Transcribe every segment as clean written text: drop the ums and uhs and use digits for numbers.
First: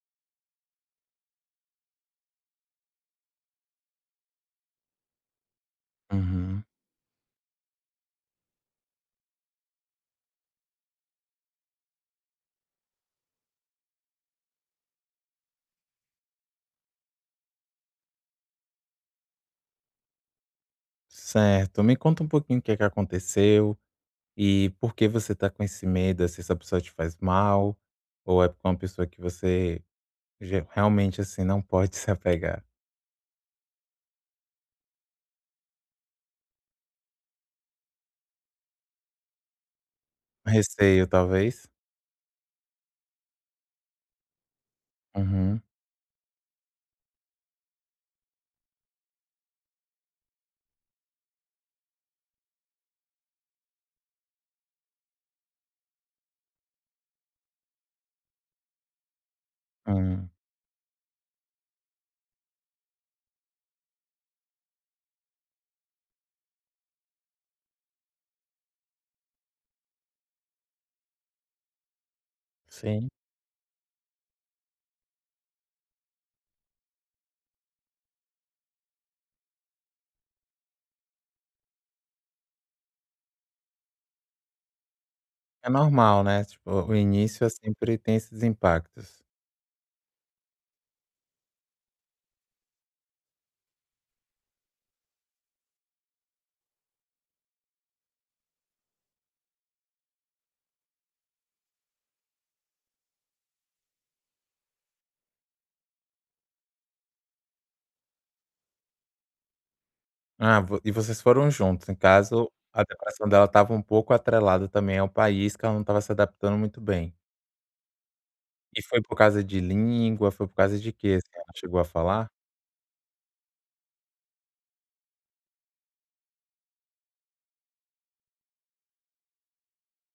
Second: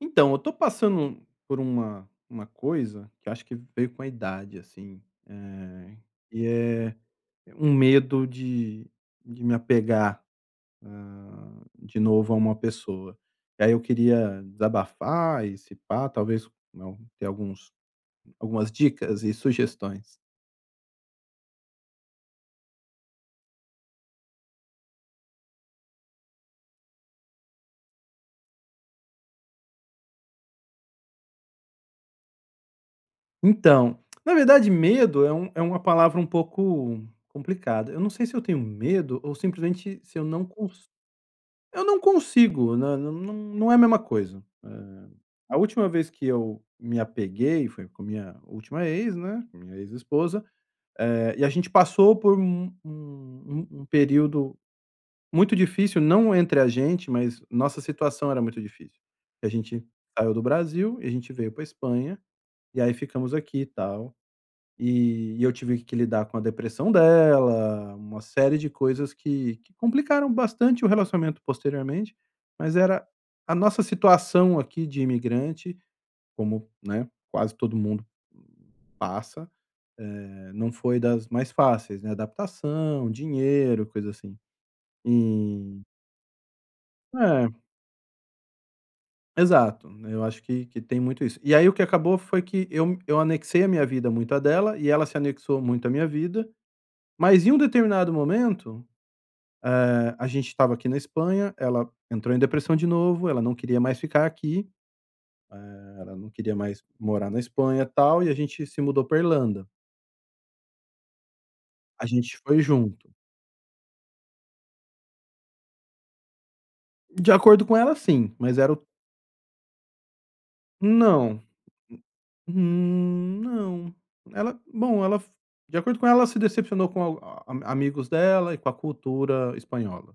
Então, eu tô passando por uma coisa que eu acho que veio com a idade, assim, eh, e Uhum. é um medo de me apegar, de novo a uma pessoa. E aí eu queria desabafar e se pá, talvez, não, ter alguns algumas dicas e sugestões. Certo. Me conta um pouquinho o que é que aconteceu e por que você tá com esse medo, assim, se essa pessoa te faz mal, ou é porque é uma pessoa que você realmente, assim, não pode se apegar. Então, na verdade medo é é uma palavra um pouco complicada. Eu não sei se eu tenho medo ou simplesmente se eu não cons Receio, talvez? eu não consigo, nã nã não, não é a mesma coisa. A Uhum. última vez que eu me apeguei foi com minha última ex, né, com minha ex-esposa, e a gente passou por um período muito difícil, não entre a gente, mas nossa situação era muito difícil. A gente Hum. saiu do Brasil e a gente veio pra Espanha, e aí ficamos aqui e tal. E eu tive que lidar com a depressão dela, uma série de coisas que complicaram bastante o relacionamento posteriormente, mas era Sim. a nossa situação aqui de imigrante, como, né, quase todo mundo passa, não foi das mais fáceis, né, adaptação, dinheiro, coisa assim. É E normal, né? Tipo, o início é, é sempre tem esses impactos. exato, eu acho que tem muito isso. E aí o que acabou foi que eu anexei a minha vida muito a dela e ela se anexou muito à minha vida, mas em um determinado momento a gente estava aqui na Espanha, ela entrou em depressão de novo, ela não queria mais ficar aqui, ela não queria mais morar na Espanha, e tal, e a gente se mudou para Irlanda. Ah, e vocês foram juntos. No A gente caso, foi a junto. depressão dela estava um pouco atrelada também ao país, que ela não estava se adaptando muito bem. De acordo com ela, sim, mas era E o foi por causa de língua, foi por causa de quê, assim, não, ela chegou a falar? Não. Ela, de acordo com ela, ela se decepcionou com al a amigos dela e com a cultura espanhola.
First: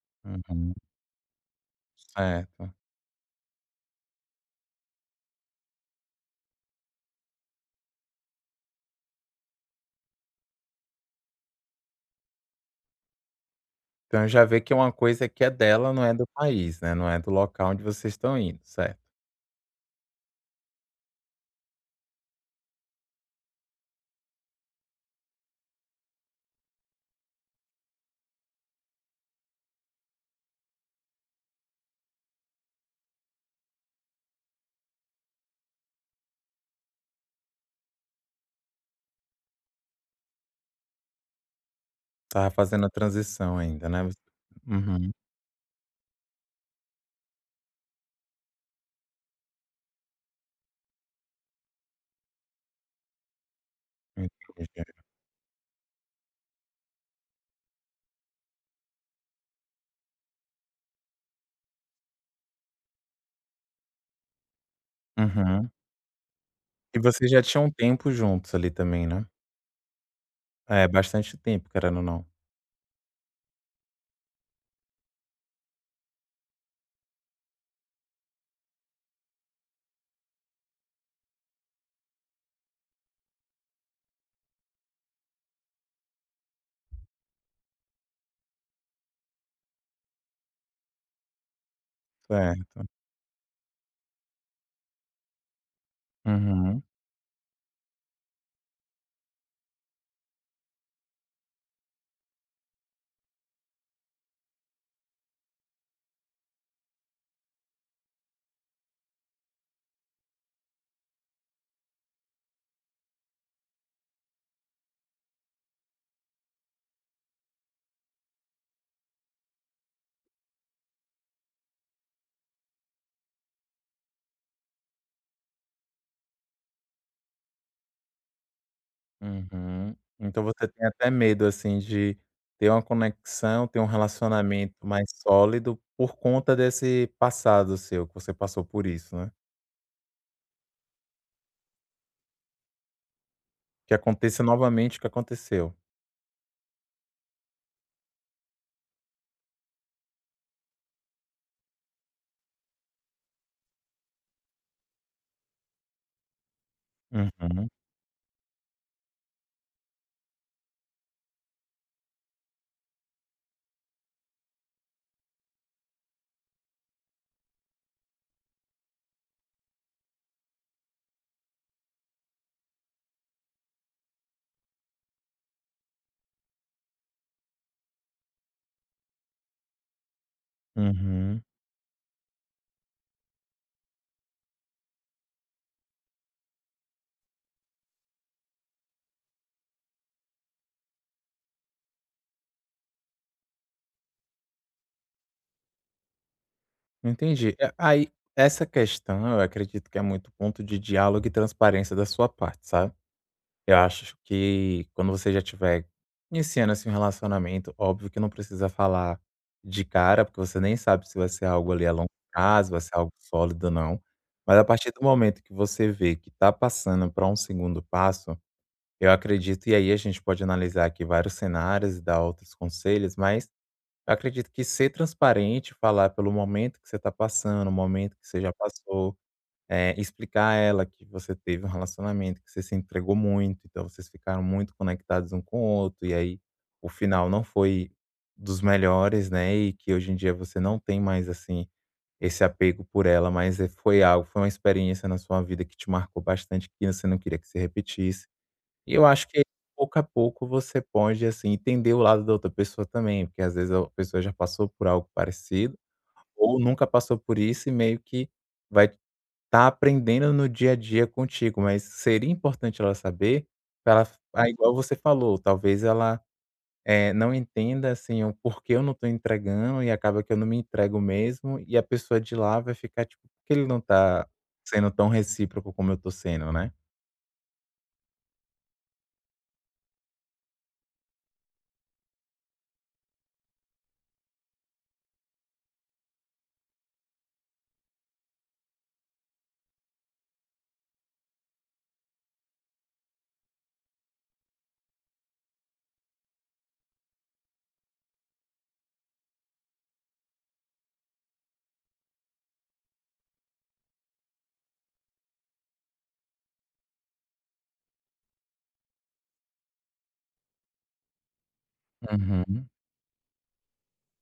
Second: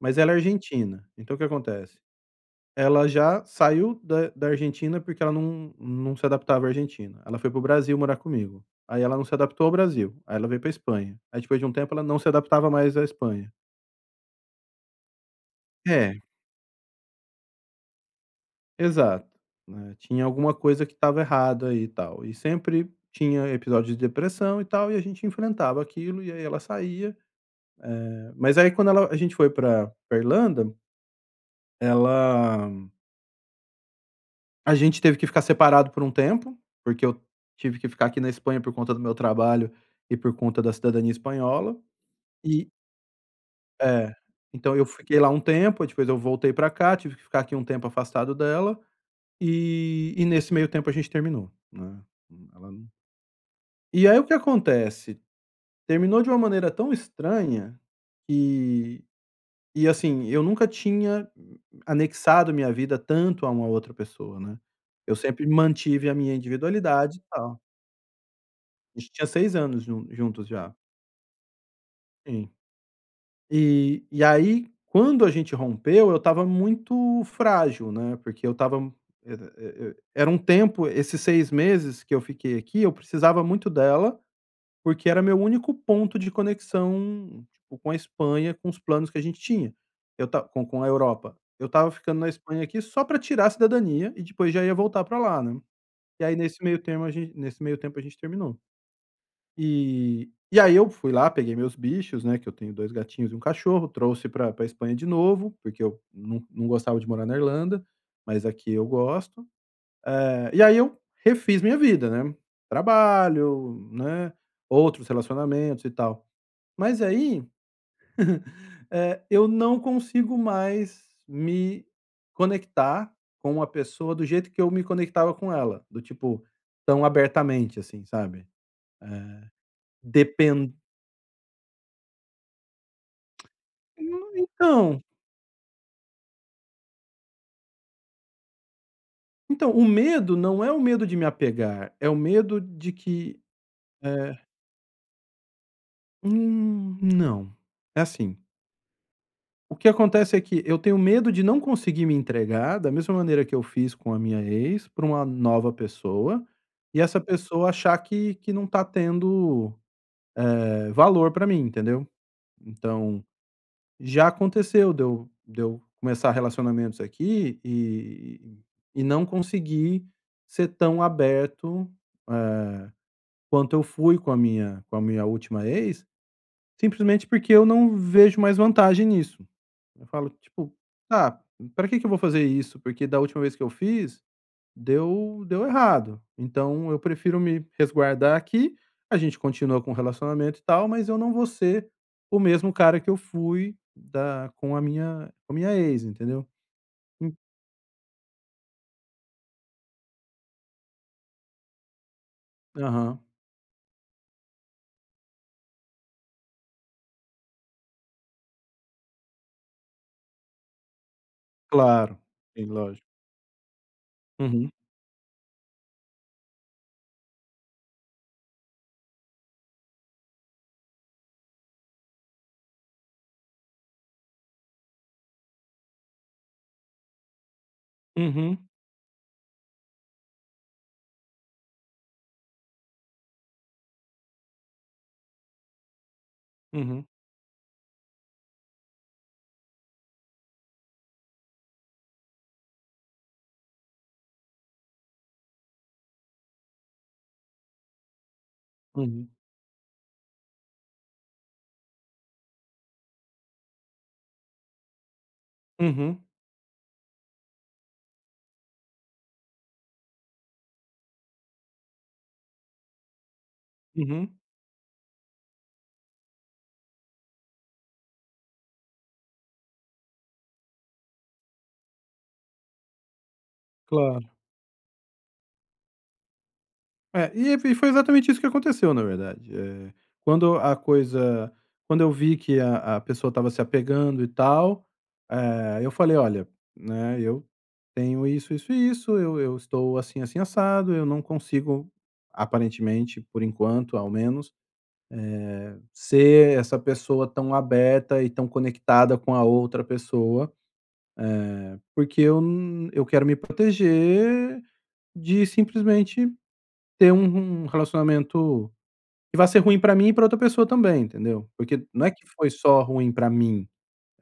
Mas ela é Uhum, argentina, então o que acontece? certo. Ela já saiu da Argentina, porque ela não se adaptava à Argentina. Ela foi para o Brasil morar comigo. Aí ela não se adaptou ao Brasil, aí ela veio para Espanha. Aí depois de um tempo ela não se adaptava mais à Espanha. Então já vê que é uma coisa que é dela, não é É, do país, né, não é do local onde vocês estão indo, certo. exato, né, tinha alguma coisa que estava errada aí e tal. E sempre tinha episódios de depressão e tal, e a gente enfrentava aquilo, e aí ela saía, mas aí quando ela a gente foi pra Irlanda, ela, a gente teve que ficar separado por um tempo, porque eu tive que ficar aqui na Espanha por conta do meu trabalho e por conta da cidadania espanhola. Estava E fazendo a transição ainda, né. é, Você então eu uhum, fiquei lá um tempo, depois eu voltei pra cá, tive que ficar aqui um tempo afastado dela, e nesse meio tempo a gente terminou, né. Ela não E aí o que entendi. acontece, terminou de uma maneira tão estranha e e assim, eu nunca tinha anexado minha vida tanto a uma outra pessoa, né. Eu sempre Uhum. mantive a minha E individualidade e vocês já tal. tinham um tempo juntos ali A também, gente né. tinha 6 anos juntos já. É, bastante tempo, querendo ou não. Sim. E aí, quando a gente rompeu, eu estava muito frágil, né, porque eu estava era e era um tempo, esses 6 meses que eu fiquei aqui, eu precisava muito dela, porque era meu único ponto de conexão, tipo, com a Espanha, com os planos que a gente tinha. Eu ta Com a Europa. Eu estava ficando na Espanha aqui Certo. só pra tirar a cidadania e depois já ia voltar pra lá, né. E aí nesse meio Uhum, termo a gente nesse meio tempo a gente terminou. E aí eu fui lá, peguei meus bichos, né, que eu tenho 2 gatinhos e um cachorro, trouxe pra Espanha de novo, porque eu não gostava de morar na Irlanda, mas aqui eu gosto. E aí eu refiz minha vida, né, trabalho, né, outros relacionamentos e tal. Mas aí, eu não consigo mais me conectar com uma pessoa do jeito que eu me conectava com ela, do tipo, tão abertamente, assim, sabe? Eh, uhum. Então você depend tem até medo, assim, de ter uma conexão, ter um relacionamento então mais sólido por conta desse passado seu, que você passou por isso, né. então, o medo não é o medo de me apegar, é o medo de que, Que eh aconteça novamente o que aconteceu. Não. É assim, o que acontece é que eu tenho medo de não conseguir me entregar da mesma maneira que eu fiz com a minha ex, para uma nova pessoa, e essa Uhum, pessoa achar que não tá tendo, valor para mim, entendeu? Então já aconteceu de eu começar relacionamentos aqui e não conseguir ser tão aberto, eh, quanto eu fui com a minha última ex, simplesmente porque eu não vejo mais vantagem nisso. Eu falo, tipo: "Ah, uhum. para que que eu vou fazer isso? Porque da última vez que eu fiz, deu errado, então eu prefiro me resguardar aqui, a gente continua com o relacionamento e tal, mas eu não vou ser o mesmo cara que eu fui da com a minha ex, entendeu. En Entendi. Aí, essa questão eu acredito que é muito ponto de diálogo e transparência da sua parte, sabe. Aham. Eu acho que quando você já tiver iniciando, assim, um relacionamento, óbvio que não precisa falar de cara, porque você nem sabe se vai ser algo ali a longo Claro. Sim, prazo, vai ser lógico. algo sólido ou não. Mas a Uhum. partir do momento que você vê que está passando para um segundo passo, eu acredito e aí a gente pode analisar aqui vários cenários e dar outros conselhos, mas eu acredito que ser transparente, falar pelo momento que você está passando, o momento que você já Uhum. passou, explicar a ela que você teve um relacionamento, que você se entregou muito, então vocês ficaram muito conectados um com o outro, e aí o Uhum. final não foi dos melhores, né, e que hoje em dia você não tem mais, assim, esse apego por ela, mas, foi uma experiência na sua vida que te marcou bastante, que você não queria que se repetisse. E eu acho Uhum. que pouco a pouco você pode, assim, entender o lado da outra pessoa também, porque às vezes a pessoa já passou por algo parecido Uhum. ou nunca passou por isso e meio que vai estar aprendendo no dia a dia contigo, mas seria importante ela saber pra ela Uhum. Igual você falou, talvez ela, não entenda, assim, o porquê eu não estou entregando e acaba que eu não me entrego mesmo e a pessoa de lá vai ficar, tipo: "Por que ele não Claro. tá sendo tão recíproco como eu tô sendo, né?" É, e foi exatamente isso que aconteceu, na verdade. Quando a coisa Quando eu vi que a pessoa estava se apegando e tal, eu falei: "Olha, né, eu tenho isso, isso e isso, eu estou assim, assim, assado, eu não consigo, aparentemente, por enquanto, ao menos, ser essa pessoa tão aberta e tão conectada com a outra pessoa, porque eu quero me proteger de simplesmente ter um relacionamento e vai ser ruim pra mim e pra outra pessoa também, entendeu? Porque não é que foi Uhum. só ruim pra mim,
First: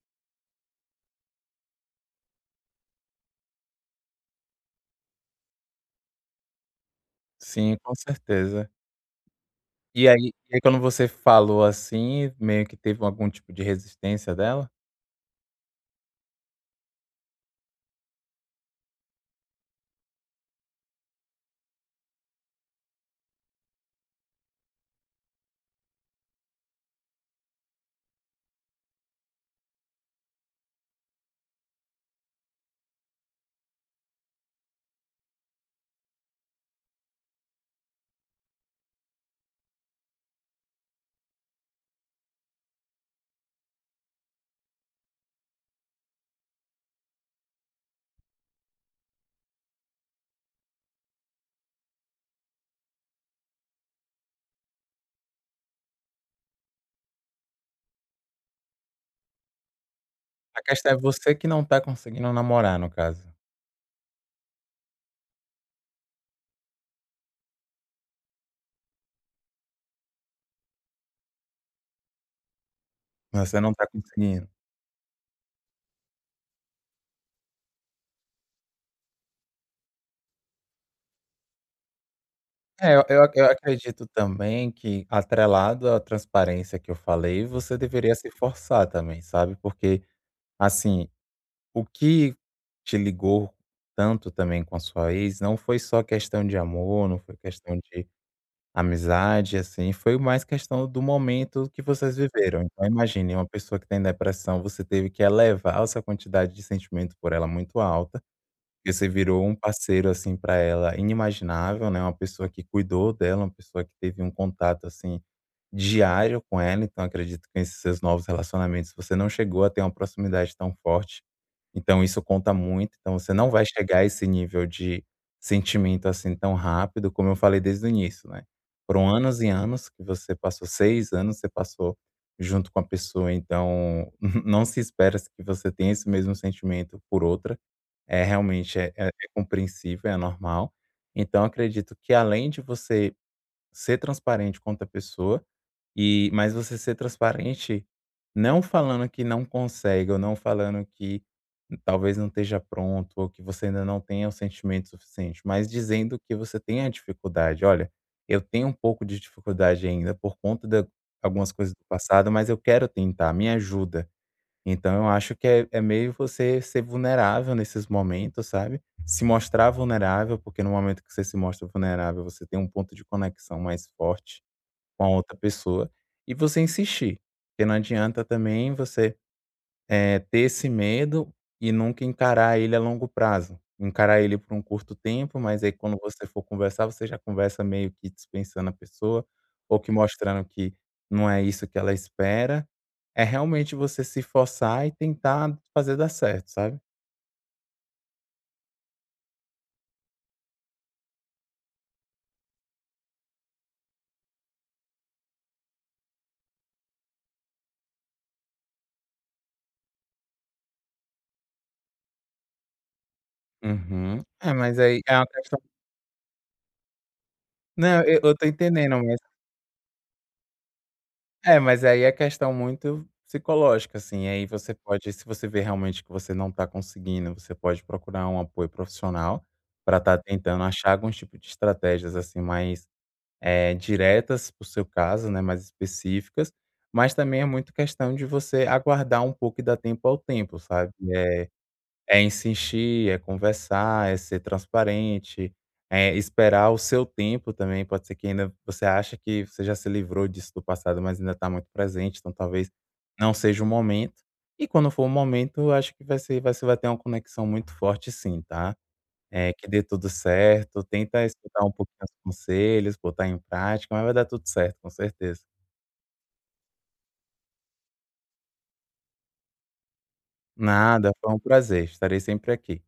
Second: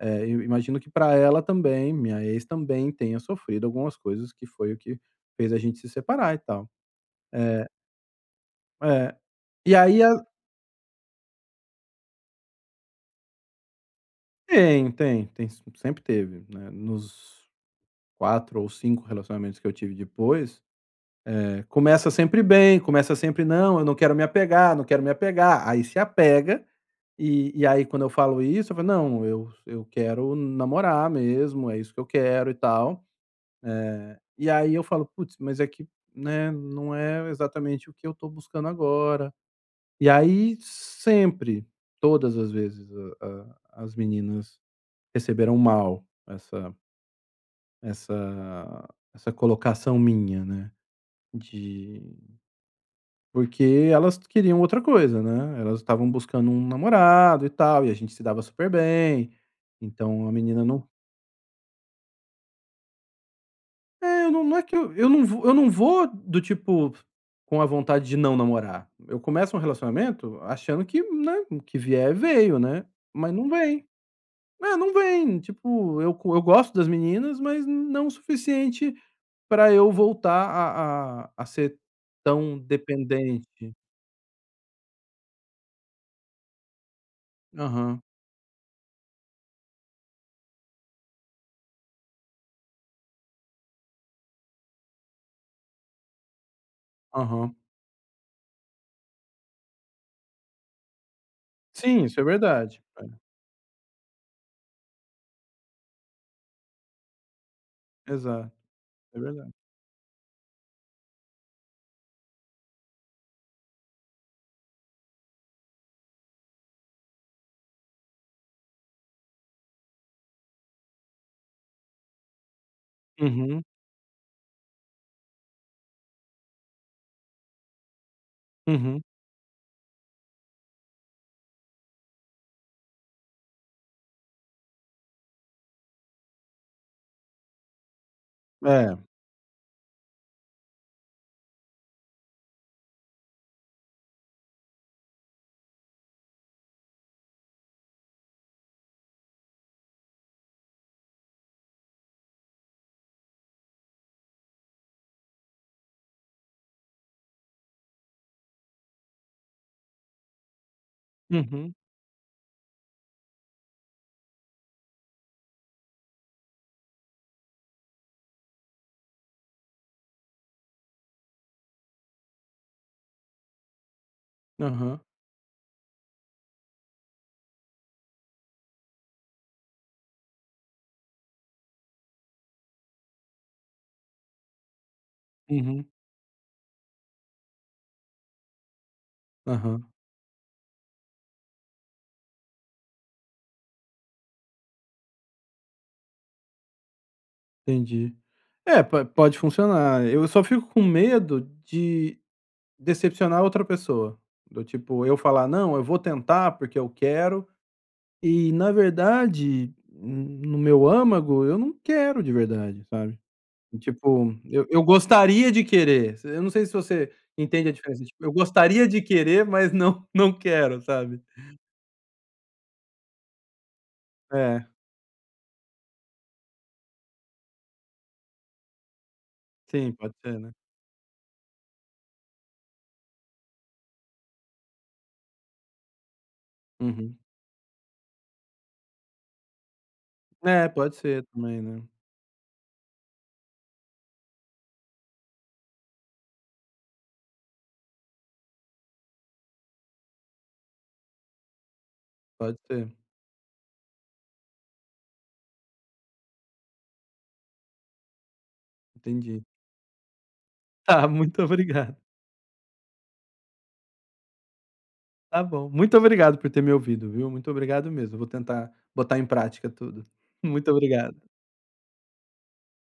eu imagino que pra ela também, minha ex também tenha sofrido algumas coisas que foi o que fez a gente se separar e tal. É, Sim, com certeza. é. E aí E a aí e aí quando você falou assim, meio que teve algum tipo de resistência dela? Tem, tem, tem, sempre teve, né, nos 4 ou 5 relacionamentos que eu tive depois, começa sempre bem, começa sempre: "Não, eu não quero me apegar, não quero me apegar", aí se apega. E aí quando eu falo isso, eu falo: "Não, eu quero namorar mesmo, é isso que eu quero e tal". E aí eu falo: "Putz, mas é que, né, não é exatamente o que eu estou buscando agora". E aí sempre, todas as vezes, a a as meninas receberam mal essa essa colocação minha, né, de porque elas queriam outra coisa, né, elas estavam buscando um namorado e tal, e a gente se dava super bem, então a A menina não. questão é você que não tá conseguindo namorar, no caso. É, eu não, não é que eu não vou do tipo, com a vontade de não namorar. Eu começo um relacionamento achando que, né, o que vier veio, né, mas não Você não tá vem. conseguindo. É, não vem, tipo, eu gosto das meninas, mas não o suficiente pra eu voltar a ser tão É, eu dependente. acredito também que atrelado à transparência que eu falei, você Aham, deveria se forçar também, sabe, porque, assim, o que te ligou tanto também com a sua ex não foi só questão de amor, não foi aham. questão de amizade, assim, foi mais questão do momento que Sim, vocês isso é viveram. verdade. Então imagine uma pessoa que tem depressão, você teve que elevar essa quantidade de sentimento por ela muito É, alta, exato, e você é virou verdade. um parceiro, assim, para ela inimaginável, né, uma pessoa que cuidou dela, uma pessoa que teve um contato, assim, diário com ela, então acredito que esses seus novos relacionamentos você não chegou a ter uma proximidade tão forte. Então isso conta muito, então você não Uhum, vai chegar a esse nível de sentimento, assim, tão rápido, como eu falei desde o início, né. uhum. Foram anos e anos que você passou 6 anos, você passou junto com a pessoa, então não se espera que você tenha esse mesmo sentimento por outra. É realmente é É. é é compreensível, é normal. Então acredito que além de você ser transparente com outra pessoa mas você ser transparente, não falando que não consegue ou não falando que talvez não esteja pronto ou que você ainda não tenha o sentimento suficiente, mas dizendo que você tem a dificuldade. Olha, eu tenho um pouco de dificuldade ainda por conta de algumas coisas Uhum, do passado, mas eu quero tentar, me ajuda. Então eu acho que é meio você ser vulnerável nesses momentos, sabe? Se mostrar vulnerável, porque no momento que você se mostra vulnerável, você tem um ponto de conexão mais forte aham, com a outra pessoa e você insistir, porque não adianta também você, ter esse medo e nunca encarar ele a longo prazo. Encarar ele por um curto tempo, mas aí uhum, quando você for conversar, você já conversa meio que dispensando a pessoa ou aham. que mostrando que não é isso que ela espera. É realmente você se forçar e tentar fazer dar certo, sabe. Entendi. É, po pode funcionar. Eu só fico com medo de decepcionar outra pessoa, do tipo, eu falar: "Não, eu vou tentar porque eu quero", e na verdade, n- no meu âmago, eu não quero de verdade, sabe. Uhum. Tipo, É, mas eu aí é uma gostaria questão. de querer, eu não sei se você entende a Não, diferença, eu tipo, eu eu tô gostaria entendendo. de querer, mas não não quero, sabe. É, mas aí é questão muito psicológica, assim, aí É, você pode se você vê realmente que você não está conseguindo, você pode procurar um apoio profissional sim, para pode estar ser, né. tentando achar algum tipo de estratégias, assim, mais, diretas para o seu caso, né, mais específicas, mas Uhum. também é muito questão de você aguardar um pouco e dar tempo ao tempo, É, sabe, pode ser também, né. é insistir, é conversar, é ser transparente, é esperar o seu tempo também. Pode ser que ainda você acha que você já se livrou disso do passado, mas ainda está muito presente, então Pode talvez ser, não seja o momento. E quando for o momento, eu acho que vai ser vai você vai ter uma conexão muito forte sim, tá. entendi. Que dê tudo certo, Tá, tenta muito escutar um pouquinho obrigado. os conselhos, botar em prática, mas vai dar tudo certo, com certeza. Tá bom. Muito obrigado por ter me ouvido, viu. Muito obrigado mesmo. Vou tentar botar em prática tudo. Muito Nada, obrigado. foi um prazer, estarei sempre aqui.